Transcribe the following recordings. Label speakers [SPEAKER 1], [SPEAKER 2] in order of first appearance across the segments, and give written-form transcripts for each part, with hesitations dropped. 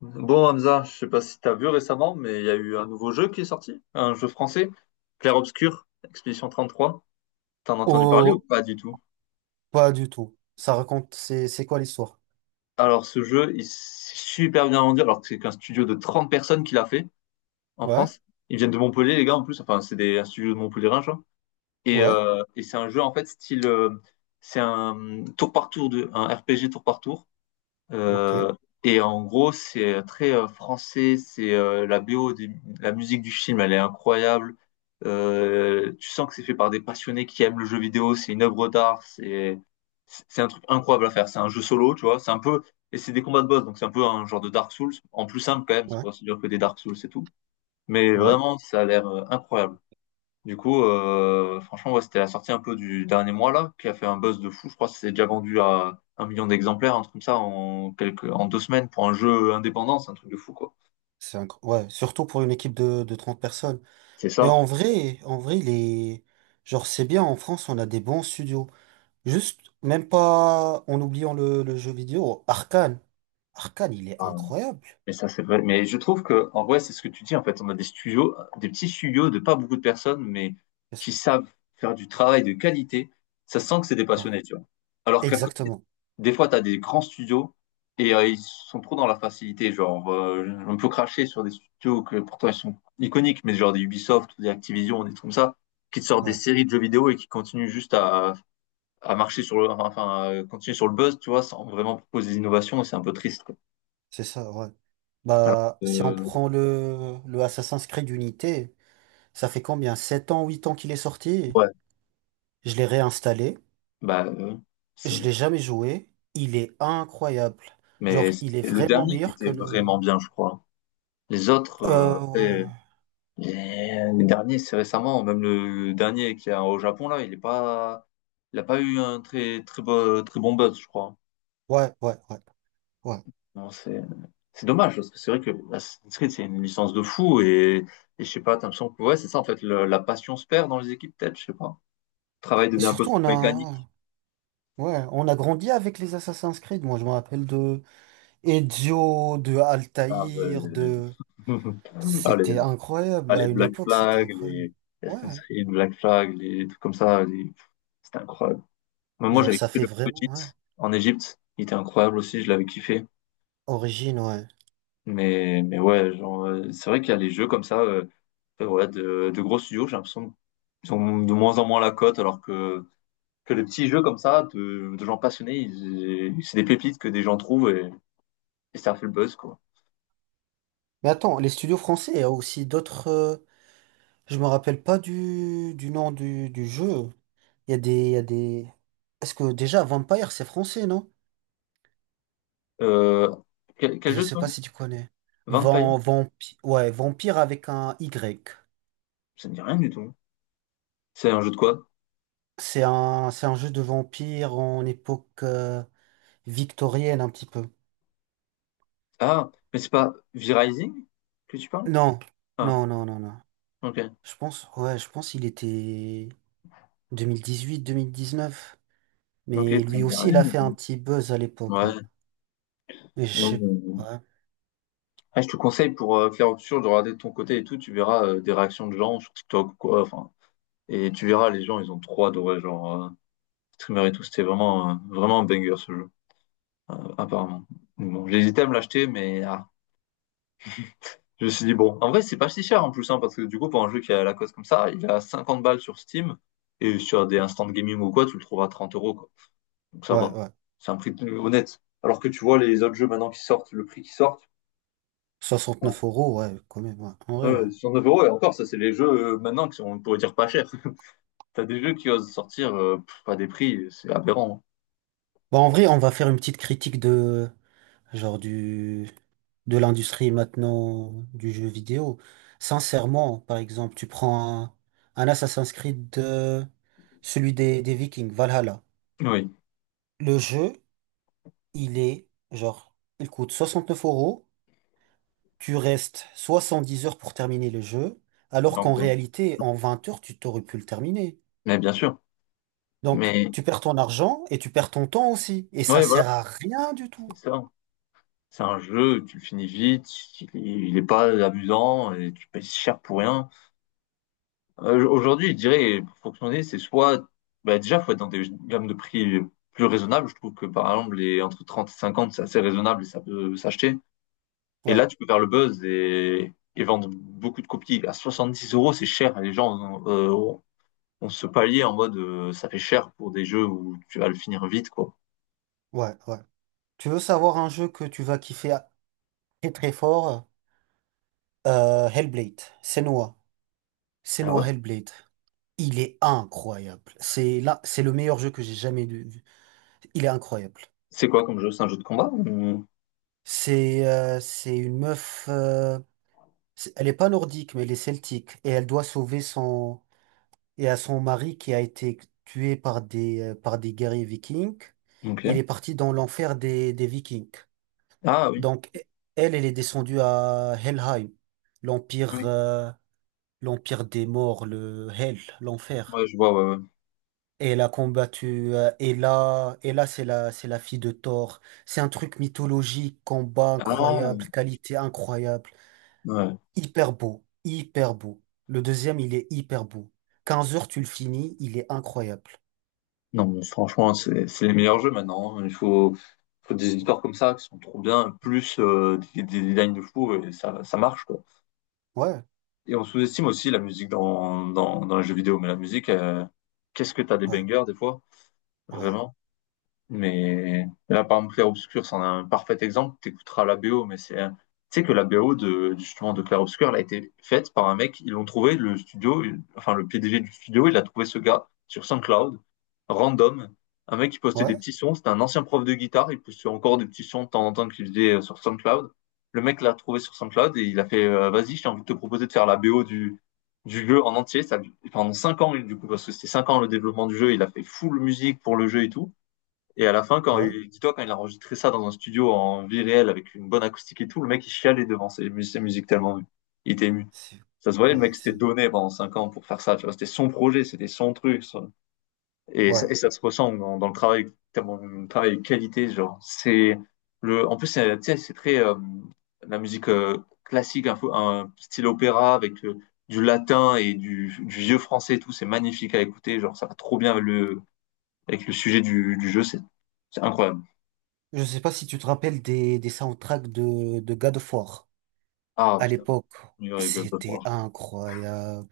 [SPEAKER 1] Bon, Hamza, je sais pas si tu as vu récemment, mais il y a eu un nouveau jeu qui est sorti, un jeu français, Clair Obscur, Expédition 33. T'en as entendu parler ou
[SPEAKER 2] Oh,
[SPEAKER 1] pas du tout?
[SPEAKER 2] pas du tout. Ça raconte, c'est quoi l'histoire?
[SPEAKER 1] Alors, ce jeu, il s'est super bien rendu, alors que c'est qu'un studio de 30 personnes qui l'a fait en
[SPEAKER 2] Ouais,
[SPEAKER 1] France. Ils viennent de Montpellier, les gars, en plus. Enfin, c'est des, un studio de Montpellier, et,
[SPEAKER 2] ouais,
[SPEAKER 1] et c'est un jeu, en fait, style, c'est un tour par tour, de, un RPG tour par tour.
[SPEAKER 2] ok,
[SPEAKER 1] Euh, et en gros, c'est très français. C'est la BO, la musique du film, elle est incroyable. Tu sens que c'est fait par des passionnés qui aiment le jeu vidéo. C'est une œuvre d'art. C'est un truc incroyable à faire. C'est un jeu solo, tu vois. C'est un peu, et c'est des combats de boss, donc c'est un peu un genre de Dark Souls en plus simple quand même. C'est
[SPEAKER 2] ouais,
[SPEAKER 1] pas aussi dur que des Dark Souls et tout. Mais
[SPEAKER 2] ouais.
[SPEAKER 1] vraiment, ça a l'air incroyable. Du coup, franchement, ouais, c'était la sortie un peu du dernier mois là, qui a fait un buzz de fou. Je crois que c'est déjà vendu à 1 million d'exemplaires, un truc comme ça, en quelques, en 2 semaines pour un jeu indépendant, c'est un truc de fou quoi.
[SPEAKER 2] Surtout pour une équipe de 30 personnes.
[SPEAKER 1] C'est
[SPEAKER 2] Et
[SPEAKER 1] ça.
[SPEAKER 2] en vrai, les, genre, c'est bien, en France, on a des bons studios. Juste, même pas en oubliant le jeu vidéo, Arkane. Arkane, il est incroyable.
[SPEAKER 1] Mais ça, c'est vrai. Mais je trouve que, en vrai, c'est ce que tu dis, en fait. On a des studios, des petits studios de pas beaucoup de personnes, mais
[SPEAKER 2] C'est ça,
[SPEAKER 1] qui savent faire du travail de qualité. Ça sent que c'est des
[SPEAKER 2] ouais,
[SPEAKER 1] passionnés, tu vois. Alors qu'à côté,
[SPEAKER 2] exactement.
[SPEAKER 1] des fois, tu as des grands studios et ils sont trop dans la facilité. Genre, on peut cracher sur des studios que pourtant ils sont iconiques, mais genre des Ubisoft, ou des Activision, des trucs comme ça, qui te sortent des
[SPEAKER 2] Ouais,
[SPEAKER 1] séries de jeux vidéo et qui continuent juste à marcher sur le, enfin, à continuer sur le buzz, tu vois, sans vraiment proposer des innovations. Et c'est un peu triste, quoi.
[SPEAKER 2] c'est ça, ouais.
[SPEAKER 1] Alors,
[SPEAKER 2] Bah, si on
[SPEAKER 1] euh,
[SPEAKER 2] prend le Assassin's Creed Unity, ça fait combien? 7 ans, 8 ans qu'il est sorti?
[SPEAKER 1] ouais.
[SPEAKER 2] Je l'ai réinstallé,
[SPEAKER 1] Bah, euh,
[SPEAKER 2] je
[SPEAKER 1] c'est-
[SPEAKER 2] l'ai jamais joué, il est incroyable. Genre,
[SPEAKER 1] mais c'est
[SPEAKER 2] il est
[SPEAKER 1] le
[SPEAKER 2] vraiment
[SPEAKER 1] dernier qui
[SPEAKER 2] meilleur que
[SPEAKER 1] était
[SPEAKER 2] le...
[SPEAKER 1] vraiment bien, je crois. Les autres, après,
[SPEAKER 2] Ouais,
[SPEAKER 1] les derniers, c'est récemment, même le dernier qui est au Japon, là, il est pas, il a pas eu un très bon, très bon buzz, je crois.
[SPEAKER 2] ouais, ouais, ouais. Ouais.
[SPEAKER 1] Bon, c'est dommage, parce que c'est vrai que Assassin's Creed, c'est une licence de fou, et je sais pas, t'as l'impression que, ouais, c'est ça, en fait, la passion se perd dans les équipes, peut-être, je sais pas. Le travail
[SPEAKER 2] Et
[SPEAKER 1] devient un peu
[SPEAKER 2] surtout,
[SPEAKER 1] trop
[SPEAKER 2] on a...
[SPEAKER 1] mécanique.
[SPEAKER 2] Ouais, on a grandi avec les Assassin's Creed. Moi, je me rappelle de Ezio, de
[SPEAKER 1] Ah,
[SPEAKER 2] Altaïr,
[SPEAKER 1] ben,
[SPEAKER 2] de...
[SPEAKER 1] allez.
[SPEAKER 2] C'était
[SPEAKER 1] Ah,
[SPEAKER 2] incroyable,
[SPEAKER 1] les
[SPEAKER 2] à une
[SPEAKER 1] Black
[SPEAKER 2] époque, c'était
[SPEAKER 1] Flag,
[SPEAKER 2] incroyable.
[SPEAKER 1] les
[SPEAKER 2] Ouais,
[SPEAKER 1] Assassin's Creed, Black Flag, les trucs comme ça, c'était incroyable. Mais moi,
[SPEAKER 2] genre,
[SPEAKER 1] j'avais
[SPEAKER 2] ça
[SPEAKER 1] kiffé
[SPEAKER 2] fait
[SPEAKER 1] le
[SPEAKER 2] vraiment...
[SPEAKER 1] Hobbit
[SPEAKER 2] Ouais.
[SPEAKER 1] en Égypte, il était incroyable aussi, je l'avais kiffé.
[SPEAKER 2] Origine, ouais.
[SPEAKER 1] Mais ouais, genre, c'est vrai qu'il y a les jeux comme ça, ouais, de gros studios, j'ai l'impression qu'ils ont de moins en moins la cote, alors que les petits jeux comme ça, de gens passionnés, c'est des pépites que des gens trouvent et ça fait le buzz, quoi.
[SPEAKER 2] Mais attends, les studios français, il y a aussi d'autres... Je me rappelle pas du nom du jeu. Il y a des, il y a des... Est-ce que déjà, Vampire, c'est français, non?
[SPEAKER 1] Euh, quel
[SPEAKER 2] Je
[SPEAKER 1] jeu tu
[SPEAKER 2] sais
[SPEAKER 1] m'as
[SPEAKER 2] pas
[SPEAKER 1] dit?
[SPEAKER 2] si tu connais.
[SPEAKER 1] Vampire?
[SPEAKER 2] Vampire avec un Y.
[SPEAKER 1] Ça ne dit rien du tout. C'est un jeu de quoi?
[SPEAKER 2] C'est un jeu de vampire en époque victorienne un petit peu.
[SPEAKER 1] Ah, mais c'est pas V-Rising que tu parles?
[SPEAKER 2] Non,
[SPEAKER 1] Ah,
[SPEAKER 2] non, non, non, non.
[SPEAKER 1] ok.
[SPEAKER 2] Je pense, ouais, je pense il était 2018, 2019.
[SPEAKER 1] Ok,
[SPEAKER 2] Mais
[SPEAKER 1] ça
[SPEAKER 2] lui
[SPEAKER 1] me dit
[SPEAKER 2] aussi, il
[SPEAKER 1] rien
[SPEAKER 2] a
[SPEAKER 1] du
[SPEAKER 2] fait un
[SPEAKER 1] coup.
[SPEAKER 2] petit buzz à l'époque, ouais.
[SPEAKER 1] Ouais.
[SPEAKER 2] Mais je
[SPEAKER 1] non,
[SPEAKER 2] sais
[SPEAKER 1] mais-
[SPEAKER 2] pas.
[SPEAKER 1] Ah, je te conseille pour faire autre chose de regarder de ton côté et tout, tu verras des réactions de gens sur TikTok ou quoi. Enfin, et tu verras, les gens, ils ont trop adoré, genre, streamer et tout. C'était vraiment, vraiment un banger ce jeu, apparemment. Donc bon, j'hésitais à me l'acheter, mais ah, je me suis dit, bon, en vrai, c'est pas si cher en plus, hein, parce que du coup, pour un jeu qui est à la coste comme ça, il a 50 balles sur Steam et sur des instant gaming ou quoi, tu le trouves à 30 euros, quoi. Donc ça
[SPEAKER 2] Ouais, ouais,
[SPEAKER 1] va.
[SPEAKER 2] ouais.
[SPEAKER 1] C'est un prix plus honnête. Alors que tu vois les autres jeux maintenant qui sortent, le prix qui sortent, bon,
[SPEAKER 2] 69 euros, ouais, quand même, ouais. En vrai, ouais.
[SPEAKER 1] sur 9 euros, et encore, ça, c'est les jeux maintenant qui sont, on pourrait dire, pas chers. T'as des jeux qui osent sortir à des prix, c'est aberrant.
[SPEAKER 2] Bon, en vrai, on va faire une petite critique de genre du de l'industrie maintenant du jeu vidéo. Sincèrement, par exemple, tu prends un Assassin's Creed, celui des Vikings, Valhalla.
[SPEAKER 1] Oui,
[SPEAKER 2] Le jeu, il est genre, il coûte 69 euros. Tu restes 70 heures pour terminer le jeu, alors
[SPEAKER 1] donc,
[SPEAKER 2] qu'en réalité, en 20 heures, tu t'aurais pu le terminer.
[SPEAKER 1] mais bien sûr.
[SPEAKER 2] Donc,
[SPEAKER 1] Mais,
[SPEAKER 2] tu perds ton argent et tu perds ton temps aussi. Et ça
[SPEAKER 1] oui voilà,
[SPEAKER 2] sert à rien du tout.
[SPEAKER 1] c'est ça. C'est un jeu, tu le finis vite, il est pas amusant, et tu payes cher pour rien. Aujourd'hui, je dirais, pour fonctionner, bah, déjà, faut être dans des gammes de prix plus raisonnables. Je trouve que, par exemple, les entre 30 et 50, c'est assez raisonnable et ça peut s'acheter. Et
[SPEAKER 2] Ouais,
[SPEAKER 1] là, tu peux faire le buzz et vendre beaucoup de copies. À 70 euros, c'est cher. Et les gens ont ce palier en mode, ça fait cher pour des jeux où tu vas le finir vite, quoi.
[SPEAKER 2] ouais, ouais. Tu veux savoir un jeu que tu vas kiffer très très fort? Hellblade, Senua.
[SPEAKER 1] Ah
[SPEAKER 2] Senua
[SPEAKER 1] ouais?
[SPEAKER 2] Hellblade. Il est incroyable. C'est là, c'est le meilleur jeu que j'ai jamais vu. Il est incroyable.
[SPEAKER 1] C'est quoi comme jeu? C'est un jeu de combat? Ou...
[SPEAKER 2] C'est une meuf. Elle est pas nordique, mais elle est celtique. Et elle doit sauver son et à son mari qui a été tué par des guerriers vikings. Il est
[SPEAKER 1] ok.
[SPEAKER 2] parti dans l'enfer des vikings.
[SPEAKER 1] Ah oui.
[SPEAKER 2] Donc e- Elle, elle est descendue à Helheim, l'empire.
[SPEAKER 1] Oui.
[SPEAKER 2] L'Empire des Morts, le Hell, l'enfer.
[SPEAKER 1] Ouais, je vois, ouais, ouais.
[SPEAKER 2] Et elle a combattu Hela. Hela, c'est la fille de Thor. C'est un truc mythologique, combat
[SPEAKER 1] Ah,
[SPEAKER 2] incroyable, qualité incroyable.
[SPEAKER 1] ouais.
[SPEAKER 2] Hyper beau, hyper beau. Le deuxième, il est hyper beau. 15 heures, tu le finis, il est incroyable.
[SPEAKER 1] Non, mais franchement, c'est les meilleurs jeux maintenant, hein. Il faut, faut des histoires comme ça qui sont trop bien, plus des designs de fou, et ça marche, quoi.
[SPEAKER 2] Ouais,
[SPEAKER 1] Et on sous-estime aussi la musique dans les jeux vidéo, mais la musique, qu'est-ce que t'as des
[SPEAKER 2] ouais,
[SPEAKER 1] bangers des fois,
[SPEAKER 2] ouais,
[SPEAKER 1] vraiment. Mais là, par exemple, Clair Obscur, c'en est un parfait exemple. T'écouteras la BO, mais tu sais que la BO de, justement, de Clair Obscur, elle a été faite par un mec. Ils l'ont trouvé, le studio, enfin, le PDG du studio, il a trouvé ce gars sur SoundCloud, random. Un mec qui postait des
[SPEAKER 2] ouais,
[SPEAKER 1] petits sons. C'était un ancien prof de guitare. Il postait encore des petits sons de temps en temps qu'il faisait sur SoundCloud. Le mec l'a trouvé sur SoundCloud et il a fait, vas-y, j'ai envie de te proposer de faire la BO du jeu en entier. Pendant cinq ans, du coup, parce que c'était 5 ans le développement du jeu, il a fait full musique pour le jeu et tout. Et à la fin,
[SPEAKER 2] ouais.
[SPEAKER 1] dis-toi, quand il a enregistré ça dans un studio en vie réelle avec une bonne acoustique et tout, le mec il chialait devant ses musiques tellement il était ému.
[SPEAKER 2] C'est,
[SPEAKER 1] Ça se voyait, le
[SPEAKER 2] ouais,
[SPEAKER 1] mec s'était
[SPEAKER 2] c'est,
[SPEAKER 1] donné pendant 5 ans pour faire ça. Tu vois, c'était son projet, c'était son truc. Ça. Et ça,
[SPEAKER 2] ouais.
[SPEAKER 1] ça se ressent dans, dans le travail, tellement le travail de qualité, genre. En plus, c'est, tu sais, c'est très la musique classique, un style opéra avec du latin et du vieux français et tout. C'est magnifique à écouter, genre ça va trop bien avec le sujet du jeu. C'est incroyable.
[SPEAKER 2] Je sais pas si tu te rappelles des soundtracks de God of War
[SPEAKER 1] Ah
[SPEAKER 2] à
[SPEAKER 1] putain,
[SPEAKER 2] l'époque.
[SPEAKER 1] New York God of War.
[SPEAKER 2] C'était incroyable.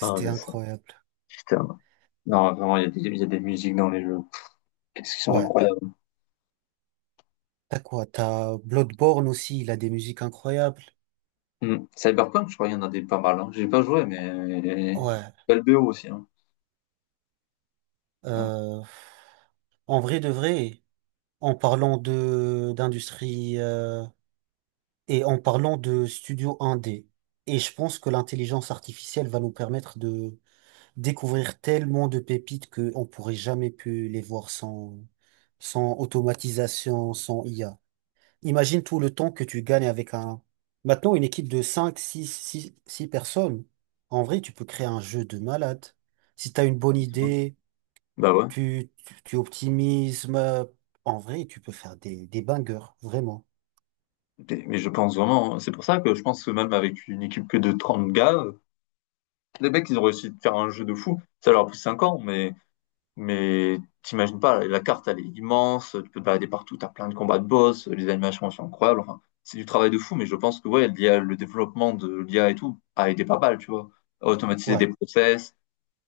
[SPEAKER 1] Ah mais ça,
[SPEAKER 2] incroyable.
[SPEAKER 1] putain. Non, vraiment, il y a des, il y a des musiques dans les jeux. Qu'est-ce qu'ils sont
[SPEAKER 2] Ouais,
[SPEAKER 1] incroyables.
[SPEAKER 2] t'as quoi? T'as Bloodborne aussi, il a des musiques incroyables.
[SPEAKER 1] Hmm. Cyberpunk, je crois qu'il y en a des pas mal, hein. J'ai pas joué, mais
[SPEAKER 2] Ouais.
[SPEAKER 1] belle BO aussi, hein. Non,
[SPEAKER 2] euh, En vrai de vrai, en parlant de d'industrie et en parlant de studio 1D, et je pense que l'intelligence artificielle va nous permettre de découvrir tellement de pépites qu'on pourrait jamais pu les voir sans sans automatisation, sans IA. Imagine tout le temps que tu gagnes avec un... Maintenant, une équipe de cinq six six six personnes, en vrai, tu peux créer un jeu de malade. Si tu as une bonne
[SPEAKER 1] c'est bon.
[SPEAKER 2] idée,
[SPEAKER 1] Bah ouais.
[SPEAKER 2] tu optimises, en vrai, tu peux faire des bangers, vraiment.
[SPEAKER 1] Mais je pense vraiment, hein, c'est pour ça que je pense que même avec une équipe que de 30 gars, les mecs, ils ont réussi de faire un jeu de fou. Ça leur a pris 5 ans, mais t'imagines pas, la carte, elle est immense, tu peux te balader partout, t'as plein de combats de boss, les animations sont incroyables. Enfin, c'est du travail de fou, mais je pense que ouais, l'IA, le développement de l'IA et tout a aidé pas mal, tu vois. À automatiser des
[SPEAKER 2] Ouais,
[SPEAKER 1] process,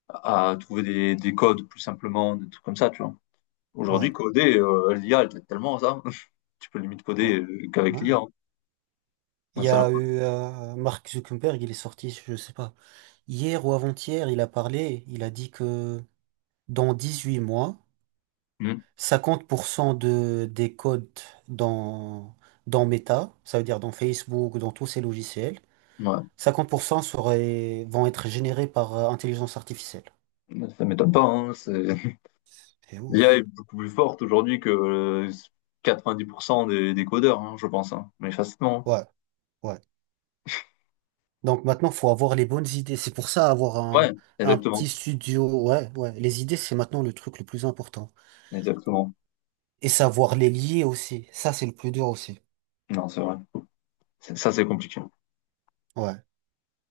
[SPEAKER 1] à trouver des codes plus simplement, des trucs comme ça, tu vois. Aujourd'hui,
[SPEAKER 2] ouais,
[SPEAKER 1] coder, l'IA, elle t'aide tellement à ça. Tu peux limite
[SPEAKER 2] ouais,
[SPEAKER 1] coder qu'avec
[SPEAKER 2] ouais.
[SPEAKER 1] l'IA, hein.
[SPEAKER 2] Il
[SPEAKER 1] Ouais,
[SPEAKER 2] y
[SPEAKER 1] ça,
[SPEAKER 2] a eu Mark Zuckerberg, il est sorti, je sais pas, hier ou avant-hier, il a parlé, il a dit que dans 18 mois,
[SPEAKER 1] hmm.
[SPEAKER 2] 50% des codes dans, dans Meta, ça veut dire dans Facebook, dans tous ces logiciels,
[SPEAKER 1] Ouais,
[SPEAKER 2] 50% seraient, vont être générés par intelligence artificielle.
[SPEAKER 1] ça m'étonne pas, hein.
[SPEAKER 2] C'est
[SPEAKER 1] L'IA est
[SPEAKER 2] ouf.
[SPEAKER 1] beaucoup plus forte aujourd'hui que 90% des codeurs, hein, je pense, hein. Mais facilement, hein.
[SPEAKER 2] Ouais, ouais. Donc maintenant, faut avoir les bonnes idées. C'est pour ça avoir
[SPEAKER 1] Ouais,
[SPEAKER 2] un petit
[SPEAKER 1] exactement,
[SPEAKER 2] studio. Ouais, ouais. Les idées, c'est maintenant le truc le plus important.
[SPEAKER 1] exactement.
[SPEAKER 2] Et savoir les lier aussi. Ça, c'est le plus dur aussi.
[SPEAKER 1] Non, c'est vrai. Ça, c'est compliqué.
[SPEAKER 2] Ouais.